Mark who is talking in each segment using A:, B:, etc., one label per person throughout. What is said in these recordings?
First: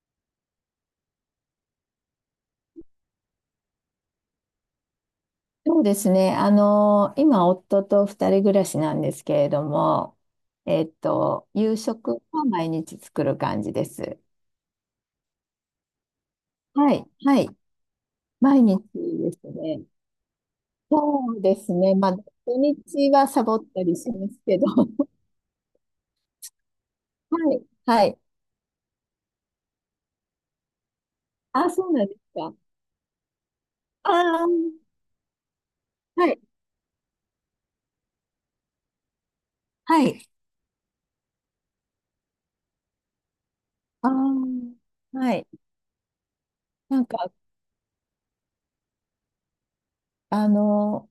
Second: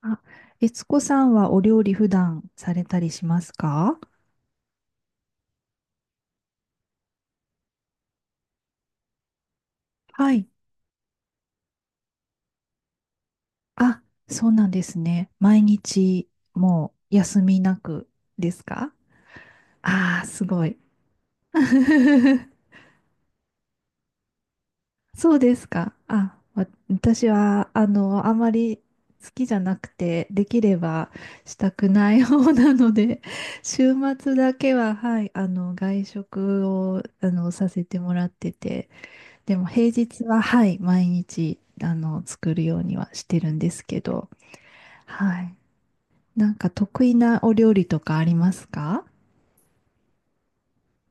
A: あ、悦子さんはお料理普段されたりしますか？
B: そうですね。今、夫と二人暮らしなんですけれども、
A: はい。
B: 夕食は毎日作る感じで
A: あ、
B: す。
A: そうなんですね。毎日も
B: はい、
A: う
B: は
A: 休
B: い。
A: みなくで
B: 毎
A: す
B: 日
A: か？
B: ですね。
A: ああー、すごい。
B: そうですね。まあ、土 日はサボったりしますけど。
A: そうですか。あ、私
B: はい、
A: は、
B: はい。
A: あまり好きじゃなくて、できればした
B: あ、そ
A: く
B: うなん
A: な
B: です
A: い方
B: か。
A: なので、週
B: あ
A: 末
B: あ、
A: だけは、はい、外
B: はい、
A: 食を、させてもらってて、でも平
B: は
A: 日
B: い。
A: は、はい、毎日、作るようにはしてるんですけ
B: あ
A: ど、
B: あ、は
A: は
B: い。
A: い。なんか
B: な
A: 得
B: ん
A: 意
B: か、
A: なお料理とかありますか？
B: あの、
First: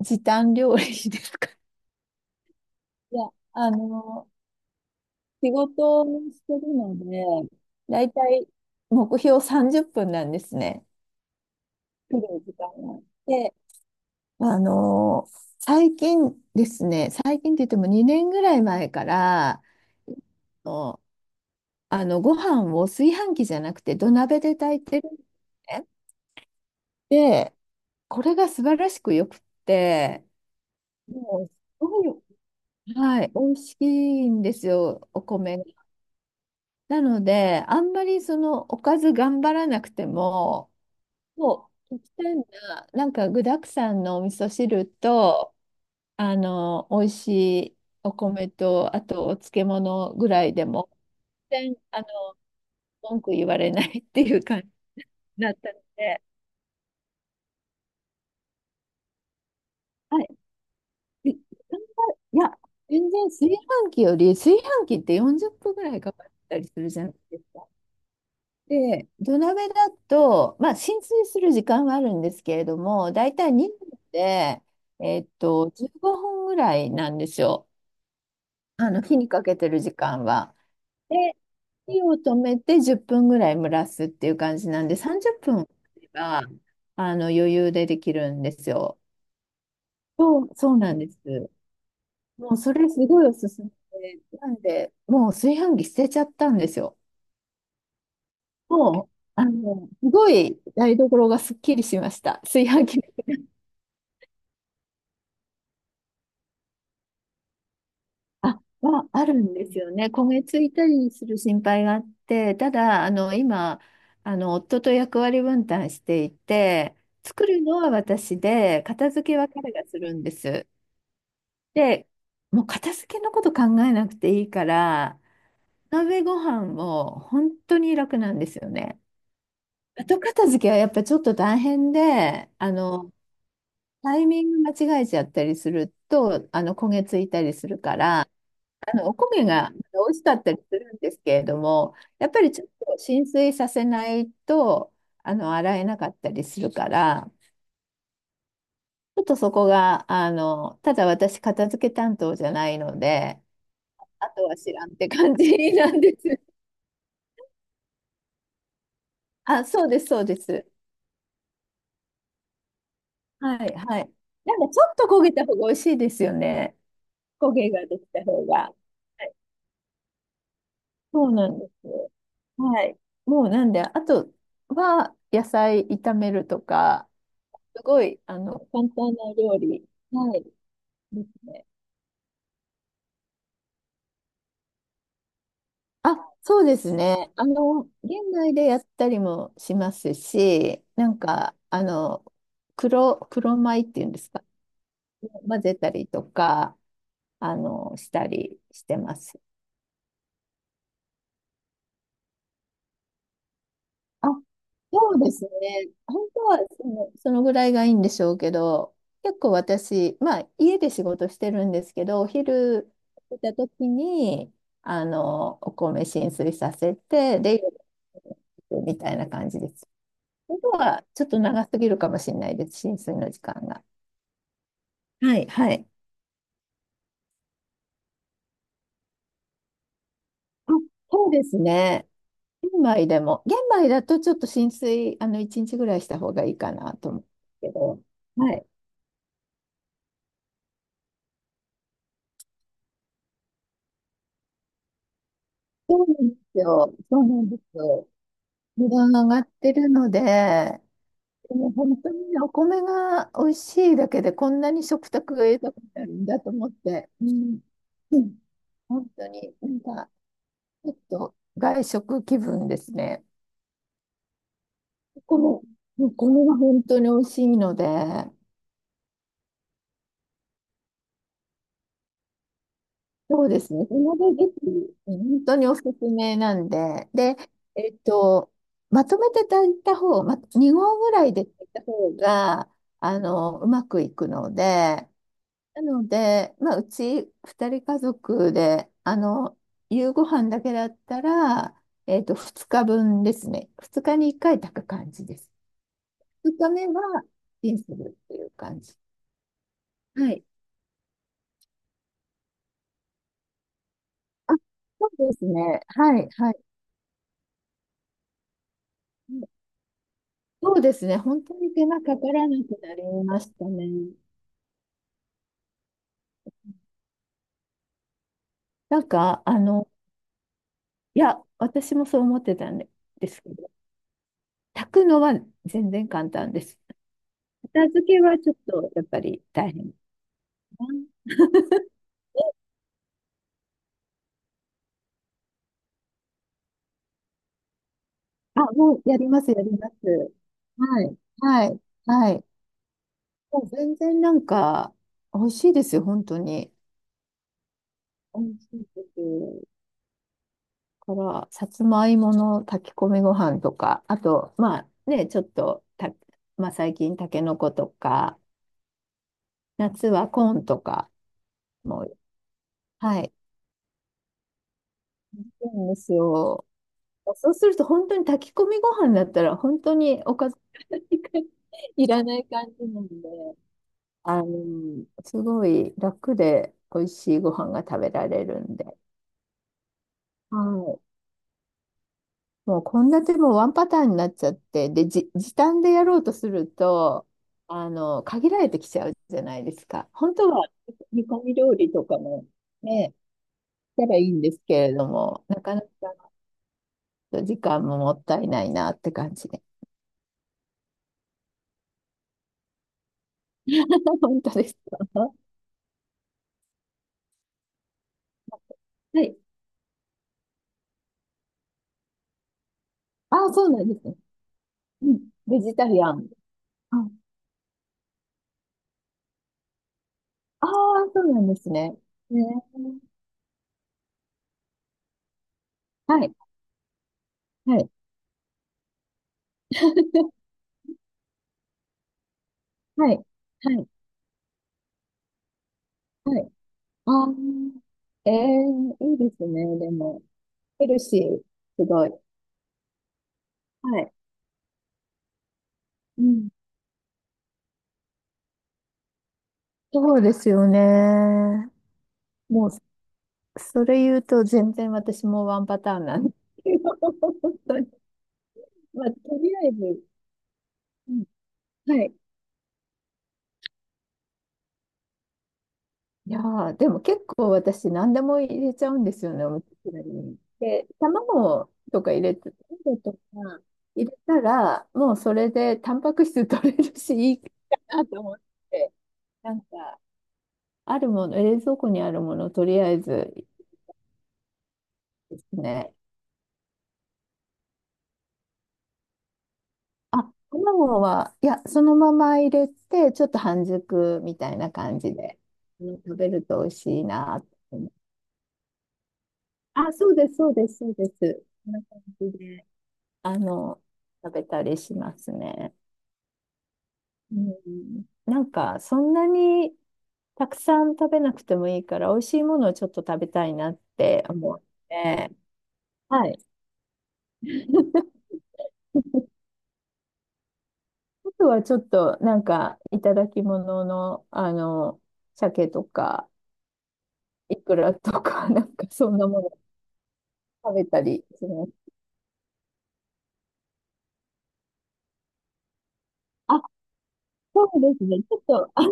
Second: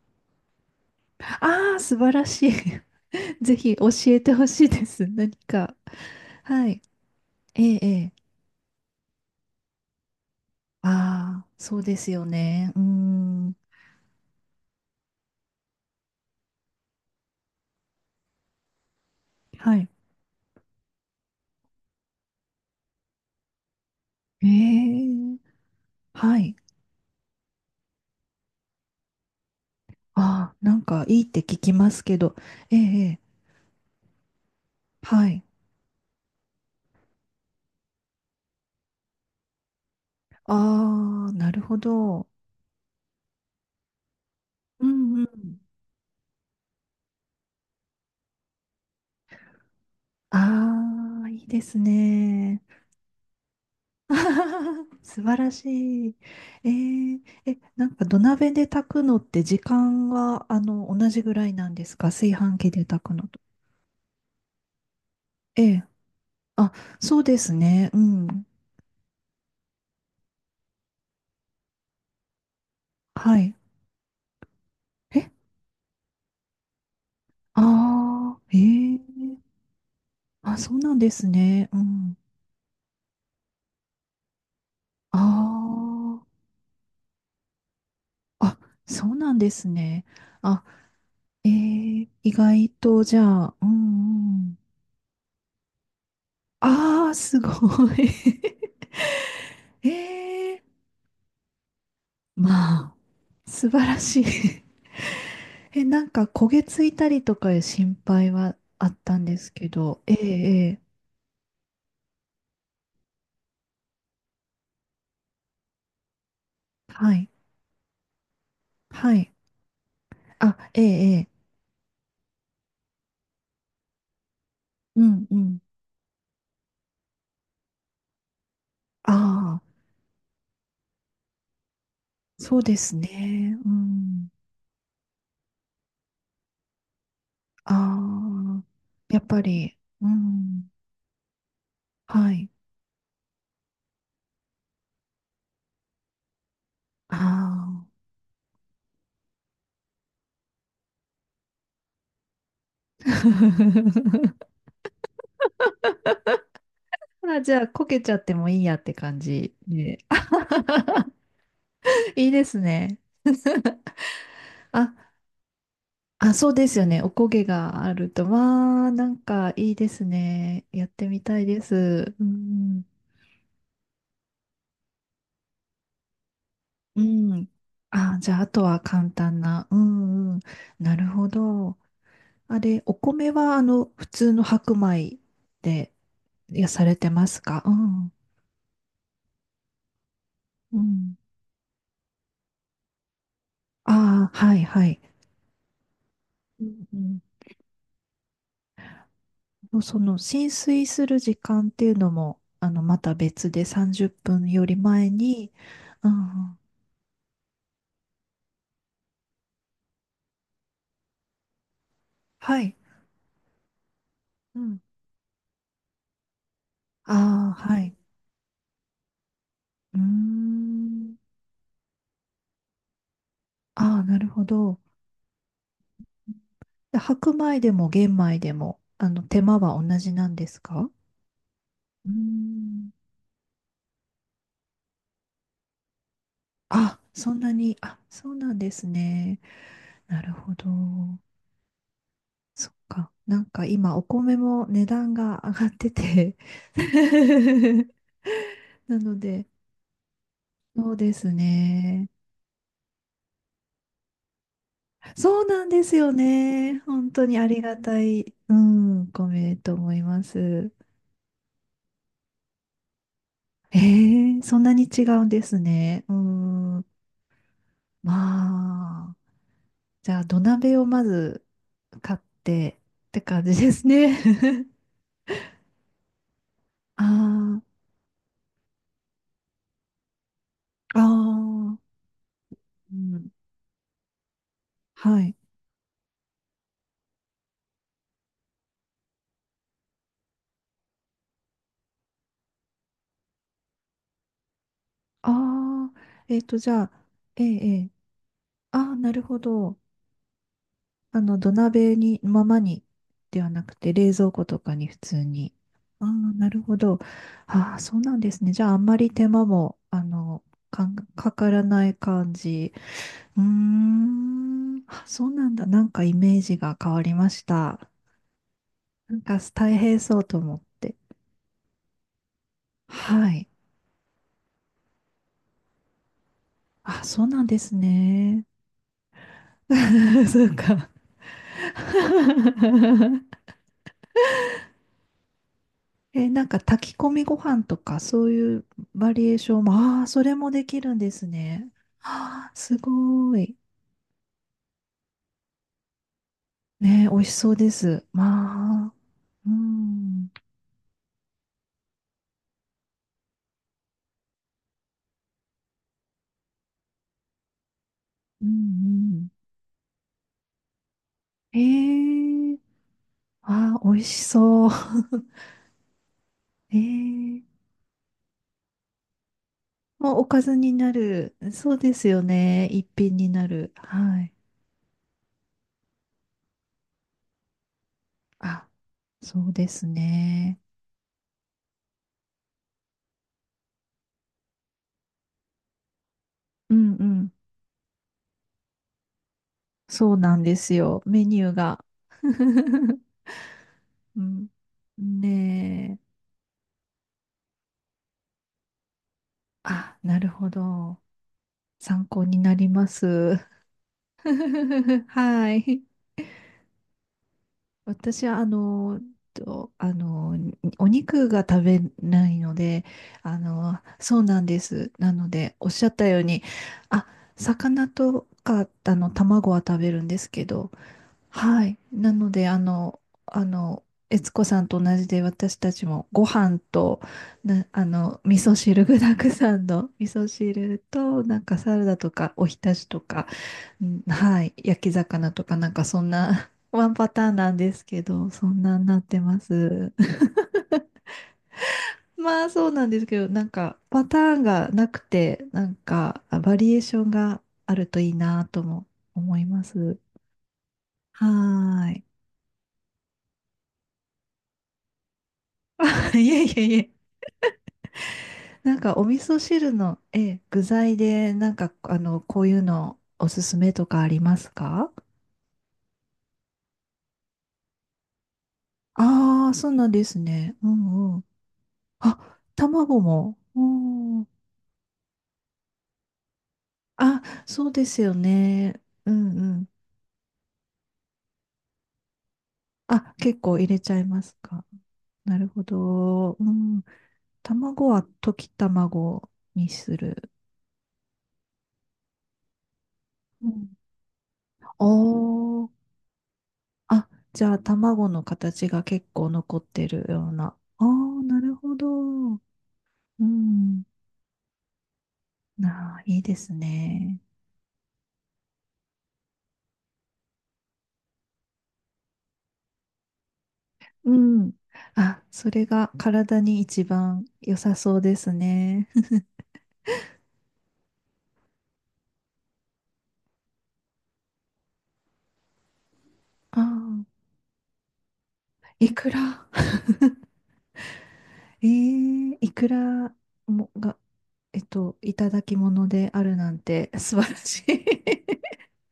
B: 時短料理ですか。
A: ああー、素晴らしい。
B: いや、
A: ぜ
B: あ
A: ひ教え
B: の、
A: てほしいです。何
B: 仕
A: か。
B: 事をして
A: は
B: る
A: い。
B: ので、
A: ええ、え
B: だい
A: え。
B: たい目標30分なんですね。
A: ああ、そうです
B: 来
A: よ
B: る時間
A: ね。うー
B: が。
A: ん。
B: で、最近ですね、最近って言っても2年ぐらい前から、
A: はい。
B: のご飯を炊飯器じゃなくて土鍋
A: え
B: で炊いてるんです
A: え、
B: ね。
A: はい。
B: で、これが素晴らしくよくって、
A: ああ、なんかいいって
B: もうす
A: 聞きます
B: ご
A: け
B: い、
A: ど。ええ、ええ、
B: はい、美味しいんですよ、お
A: はい。
B: 米が。なので、あんまりそのおかず頑張らなくても、
A: ああ、なる
B: そ
A: ほ
B: う、極
A: ど。
B: 端な、なんか具沢山のお味噌
A: う
B: 汁
A: んう
B: と、
A: ん。
B: 美味しいお米と、あとお漬物ぐらいでも、
A: ああ、いいで
B: 全
A: す
B: 然、
A: ね。
B: 文句言われないっていう感じに
A: 素晴ら
B: なったの
A: しい。
B: で、
A: えー、え、なんか土鍋で炊くのって時間
B: はい。
A: は、同じ
B: い
A: ぐ
B: い
A: らいなんですか、炊飯
B: や、
A: 器で炊
B: 全
A: く
B: 然
A: のと。
B: 炊飯器より、炊飯器って40
A: え
B: 分ぐ
A: え。
B: らいかかったり
A: あ、
B: するじゃない
A: そうで
B: です
A: す
B: か。
A: ね。うん。
B: で、土鍋だと、まあ、浸水する時間はあるんですけれども、だい
A: は
B: たい
A: い。
B: 2分で、
A: え、
B: 15分ぐらいなんですよ。
A: ああ、
B: あ
A: ええ。
B: の、火にかけてる時間は。
A: あ、そうなんです
B: で、
A: ね。う
B: 火を
A: ん。
B: 止めて10分ぐらい蒸らすっていう感じなんで、
A: あ
B: 30分あれば、余裕でできるんで
A: あ、あ、
B: すよ。
A: そうなんですね。
B: そう、
A: あ、
B: そうなんで
A: え
B: す。
A: え、意
B: もう
A: 外
B: それす
A: と、じ
B: ご
A: ゃ
B: いおす
A: あ、
B: す
A: うん、
B: め
A: う
B: で、な
A: ん。
B: んで、もう炊飯器捨てちゃったんですよ。
A: ああ、すごい。
B: もう、すごい
A: ええ、
B: 台所がすっきりしました。炊飯
A: まあ、
B: 器。
A: 素晴らしい。 え、なんか焦げついたりとかいう心配は
B: あ、
A: あっ
B: まあ、
A: たん
B: ある
A: です
B: んで
A: け
B: すよ
A: ど、
B: ね。
A: ええ、
B: 焦げつい
A: え
B: たりする心配があって、ただ、今、夫と役割分担してい
A: え、
B: て、
A: はい、
B: 作るのは私で、片
A: は
B: 付
A: い。
B: けは彼がするんで
A: あ、
B: す。
A: ええ、ええ、
B: で、もう片付けのこと考えなくていいか
A: う
B: ら、
A: ん、うん。
B: 鍋ご飯も本当に楽なんですよね。
A: ああ、
B: 後片付けはやっぱちょっと大変で、
A: そうですね。う
B: タイ
A: ん。
B: ミング間違えちゃったりすると、焦げついたりするから、
A: ああ、
B: お
A: やっ
B: 焦
A: ぱ
B: げが
A: り、う
B: 美味しかったり
A: ん、
B: するんですけれども、やっ
A: は
B: ぱ
A: い。
B: りちょっと浸水させないと、洗えなかったりするか
A: あ
B: ら、ちょっとそこが、ただ私、片付け担当じゃないの
A: あ。
B: で、あと は知らんって感じなんです。
A: あ、じゃあ、こけちゃってもいいやって感じ
B: あ、そう
A: で。
B: です、そうです。
A: いいですね。
B: はい、はい。なんかち
A: あ
B: ょっと焦げた方が美味しいです
A: あ、
B: よ
A: そうで
B: ね。
A: すよね。おこげ
B: 焦げ
A: が
B: が
A: あ
B: でき
A: ると。
B: た方が。
A: わー、なん
B: はい、
A: かいいですね。やってみ
B: そう
A: たい
B: なん
A: で
B: です。
A: す。う
B: は
A: ん。
B: い。もうなんで、あとは野菜炒めると
A: う
B: か、
A: ん。
B: すご
A: あ、
B: い、
A: じゃあ、あとは
B: 簡
A: 簡
B: 単な
A: 単
B: 料
A: な。う
B: 理。
A: んう
B: は
A: ん。
B: い。
A: なる
B: で
A: ほ
B: すね。
A: ど。あれ、お米は、普通の白米で、
B: あ、
A: い
B: そう
A: や、
B: で
A: さ
B: す
A: れてま
B: ね。
A: すか？う
B: 現
A: ん。
B: 代でやったりもします
A: う
B: し、な
A: ん。
B: んか、黒米っていうんで
A: あ
B: す
A: あ、
B: か。
A: はいはい。
B: 混ぜたりと
A: う
B: か、
A: ん。
B: したりしてます。
A: うん、その、浸水する時間っていうのも、また別で30
B: あ、
A: 分より前
B: そうです
A: に、
B: ね。
A: うん
B: 本当
A: うん。
B: はその、そのぐらいがいいんでしょうけど、結構私、まあ家で仕事してるんですけど、お
A: はい。
B: 昼出た時に、
A: うん。
B: お米浸水させて、
A: あ
B: で、
A: あ、はい。
B: 夜みたいな感じです。
A: うー
B: 本当は
A: ん。
B: ちょっと長すぎるかもしれないです、浸水の時間が。
A: ああ、なるほど。
B: はい、はい。
A: で白米でも玄米でも、手間は同じなんです
B: あ、
A: か？う
B: そうですね。
A: ーん。
B: 玄米だとちょっと浸水、1日ぐらいした方がいいかな
A: あ、
B: と思うんで
A: そんな
B: すけ
A: に、あ、
B: ど、
A: そうな
B: は
A: ん
B: い。
A: ですね。なるほど。そっか。なんか今、お米も値段が上がって
B: そうなん
A: て。
B: ですよ。そうなんです よ。値
A: な
B: 段
A: の
B: が上が
A: で、
B: ってるので、
A: そうです
B: でも本
A: ね。
B: 当にね、お米が美味しいだけでこんなに食卓
A: そう
B: が
A: なん
B: 豊か
A: で
B: に
A: す
B: な
A: よ
B: るんだと思っ
A: ね。
B: て、
A: 本
B: う
A: 当にあり
B: ん、
A: がた
B: う
A: い、
B: ん、
A: うん、お
B: 本当に
A: 米
B: な
A: と
B: ん
A: 思い
B: か
A: ます。
B: ちょっと外食気分ですね。
A: ええ、そんなに違
B: お
A: うんです
B: 米、
A: ね。
B: お
A: うー
B: 米が本
A: ん。
B: 当に美味しいので、
A: まあ、じゃあ土鍋をまず買ってって感
B: そうで
A: じで
B: す
A: す
B: ね。そ
A: ね。
B: れでぜひ、本当におすすめなん で。で、
A: あ
B: えっと、まとめて炊いた方、ま、2
A: あ、
B: 合
A: あ
B: ぐらいで炊いた
A: あ、
B: 方が、
A: うん。
B: うまくいくので、
A: はい。
B: なので、まあ、うち2人家族で、夕ご飯だけだったら、2日分ですね。2日に1回炊く感じです。
A: ああ、えっと、
B: 2日
A: じゃ
B: 目
A: あ、
B: は
A: ええ、
B: チ
A: え
B: ンす
A: え。
B: るっていう感
A: ああ、
B: じ。
A: なるほど。
B: はい。
A: 土鍋に、ままに、ではなくて、冷蔵庫
B: あ、
A: とかに普
B: そ
A: 通
B: うです
A: に。
B: ね。
A: ああ、
B: はい、
A: な
B: はい。
A: るほど。ああ、そうなんですね。じゃあ、あんまり手間も、
B: そう
A: か
B: で
A: ん、
B: すね。
A: か
B: 本
A: か
B: 当
A: ら
B: に手
A: ない
B: 間かか
A: 感
B: らな
A: じ。
B: くなりま
A: うー
B: したね。
A: ん。あ、そうなんだ。なんかイメージが変わりました。
B: なん
A: なんか
B: か、
A: 大変そうと思って。
B: いや、私もそう思ってたんで
A: は
B: す
A: い。
B: けど、炊くのは全然簡単です。
A: あ、そうなんです
B: 片付けは
A: ね。
B: ちょっとやっぱり大変で
A: そうか。
B: す ね。
A: え、なんか炊き込みご飯とかそうい
B: あ、
A: う
B: もう
A: バ
B: や
A: リ
B: り
A: エー
B: ます、
A: ショ
B: や
A: ン
B: り
A: も、
B: ま
A: ああ、そ
B: す。
A: れもできるん
B: は
A: で
B: い、
A: す
B: は
A: ね。
B: い、はい。
A: ああ、すごい。
B: もう全然なんか、美味しいですよ、本当に。
A: ね、美味しそうです。
B: 美味し
A: ま
B: い
A: あ、
B: で
A: う
B: す。
A: ん、
B: から、さつまいもの炊き込みご飯とか、あと、まあね、ちょっとた、まあ最近、たけのことか、
A: うん、うん。
B: 夏はコーンとかも、
A: ええ、
B: はい、
A: ああ、美味しそう。
B: いいんですよ。
A: ええ、
B: そうすると本当に炊き込みご飯だったら本当
A: もう
B: に
A: お
B: お
A: か
B: か
A: ず
B: ず
A: にな
B: が
A: る。そうです
B: い
A: よ
B: らない感
A: ね。
B: じ
A: 一
B: なん
A: 品に
B: で、
A: なる。はい。
B: すごい楽で美味しいご飯が食べられる
A: あ、
B: んで、
A: そうです
B: は
A: ね。
B: い。もう献立もワンパターンになっちゃって、で、時短でやろうとする
A: うんう
B: と、
A: ん。
B: 限られてきちゃうじゃないですか。
A: そう
B: 本
A: なん
B: 当
A: で
B: は
A: すよ。メ
B: 煮
A: ニ
B: 込
A: ュー
B: み料
A: が。
B: 理とかも ね、したら
A: う
B: いいん
A: ん。
B: ですけれども、なかなか
A: ねえ。
B: と時間ももったいないなって感じで。
A: あ、なるほど。参考になります。
B: 本当ですか？
A: はい。私はあの、
B: はい。
A: とお肉が食べないので、
B: ああ、そうなんですね。
A: そうなんです。な
B: う
A: の
B: ん。
A: で、
B: ベ
A: おっ
B: ジ
A: し
B: タ
A: ゃっ
B: リ
A: た
B: ア
A: よう
B: ン。
A: に、あ、
B: あ
A: 魚とか、卵は食べるんですけ
B: あ
A: ど、
B: ー、そうなんで
A: は
B: す
A: い。
B: ね。
A: なの
B: ね。
A: で、あの、悦子さんと同じで、私たちも
B: は
A: ご
B: い。
A: 飯と、な、
B: はい。
A: 味噌汁、具だくさんの味噌 汁と、なんかサラダとか、おひたしと
B: はい。
A: か、
B: は
A: う
B: い。
A: ん、はい。焼き魚とかなんかそん
B: は
A: な、
B: い。
A: ワンパ
B: ああ。
A: ターンなんですけど、
B: え
A: そん
B: え、
A: なんなっ
B: いい
A: て
B: で
A: ま
B: すね。で
A: す。
B: も、ヘルシー、すごい。
A: まあそうなんですけど、なんか
B: は
A: パ
B: い。
A: ターンがなくて、なんか
B: う
A: あ
B: ん。
A: バリエーションがあるといいなとも思います。
B: そうですよ
A: は
B: ね。
A: ー
B: もう、それ言うと全然私もワンパターンな
A: い。
B: ん
A: い
B: です
A: えいえい
B: けど、
A: え。
B: 本当に
A: なんかお
B: まあ、と
A: 味噌
B: りあ
A: 汁
B: え
A: の、
B: ず、
A: ええ、具材
B: うん、
A: で、なんかあ
B: はい。
A: の、こういうのおすすめとかありますか？
B: いやーでも結構私何でも入れちゃうんですよね、
A: ああ
B: お
A: ー、
B: 味
A: そうな
B: 噌
A: んで
B: 汁
A: す
B: に。
A: ね。う
B: で、
A: んうん。
B: 卵とか入れ
A: あ、
B: て、卵
A: 卵
B: とか
A: も。う
B: 入れ
A: ん。
B: たら、もうそれでタンパク質取れるし、
A: あ、
B: いいか
A: そうです
B: な
A: よ
B: と思っ
A: ね。
B: て、
A: うんう
B: なん
A: ん。
B: か、あるもの、冷蔵庫にあるもの、とりあえ
A: あ、
B: ず
A: 結構入れちゃいますか。な
B: で
A: る
B: す
A: ほ
B: ね。
A: ど。うん。卵は溶き卵にする。
B: あ、卵は、いや、そのまま入れて、ちょっと
A: う
B: 半
A: ん。
B: 熟みたいな感じで、
A: おー。
B: うん、食べると美味しい
A: あ、
B: な
A: じ
B: っ
A: ゃ
B: て。
A: あ卵の形が結構残って
B: あ、
A: る
B: そう
A: よ
B: で
A: う
B: す、そう
A: な。
B: です、
A: ああ、
B: そうで
A: な
B: す。
A: る
B: こん
A: ほ
B: な感じ
A: ど。
B: で。
A: う
B: あの、
A: ん。
B: 食べたりしますね。
A: なあ、いいですね。
B: うん。なんか、そんなにたくさん食べなくてもいいから、美味しいものをちょっと食べたいなっ
A: う
B: て
A: ん。
B: 思っ
A: あ、
B: て、
A: それが
B: は
A: 体
B: い。
A: に一番良さそう ですね。
B: あとはちょっと、なんか、いただき物の、鮭とか、
A: あ
B: イクラとか、な
A: あ、
B: んか、
A: いく
B: そんなも
A: ら。
B: の食べたりしま
A: え
B: す。
A: ー、いくらもが、えっと、いただき物であるなん
B: あ、
A: て。 素晴らしい。
B: そうですね。ちょっと、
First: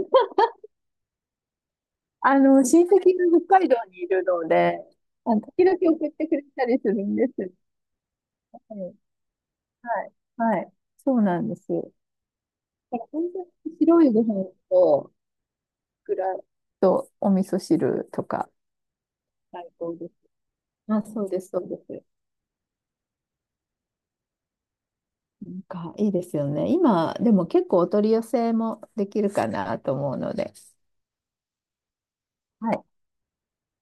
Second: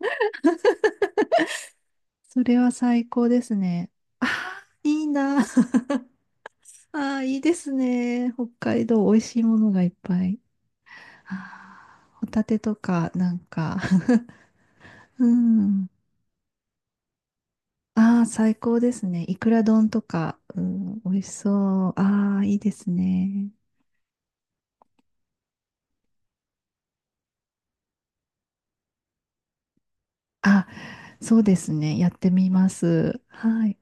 B: あ
A: それ
B: の、
A: は
B: 親戚が
A: 最高です
B: 北海道
A: ね。
B: にいる
A: あ
B: の
A: あ、
B: で、
A: いい
B: あの
A: な。
B: 時 々送ってくれたりする
A: あ
B: ん
A: あ、
B: で
A: いい
B: す。
A: ですね。北
B: は
A: 海
B: い、
A: 道、美味しいものがいっ
B: はい。
A: ぱい。
B: はい。そうなんで
A: あ
B: すよ。
A: ー、ホタテと
B: だから
A: か、
B: 本
A: なん
B: 当に
A: か、
B: 白いご飯と、
A: うん。
B: ぐらいと、お味噌汁
A: あ
B: と
A: あ、
B: か、
A: 最高ですね。いくら
B: 最
A: 丼
B: 高
A: と
B: です。
A: か、うん、
B: あ、
A: 美味
B: そう
A: し
B: です、
A: そ
B: そうで
A: う。
B: す。
A: ああ、いいですね。
B: なんか、いいですよね。今、でも結構お取り寄せもできるかなと思うので。
A: あ、そうですね。やってみま
B: はい
A: す。はい。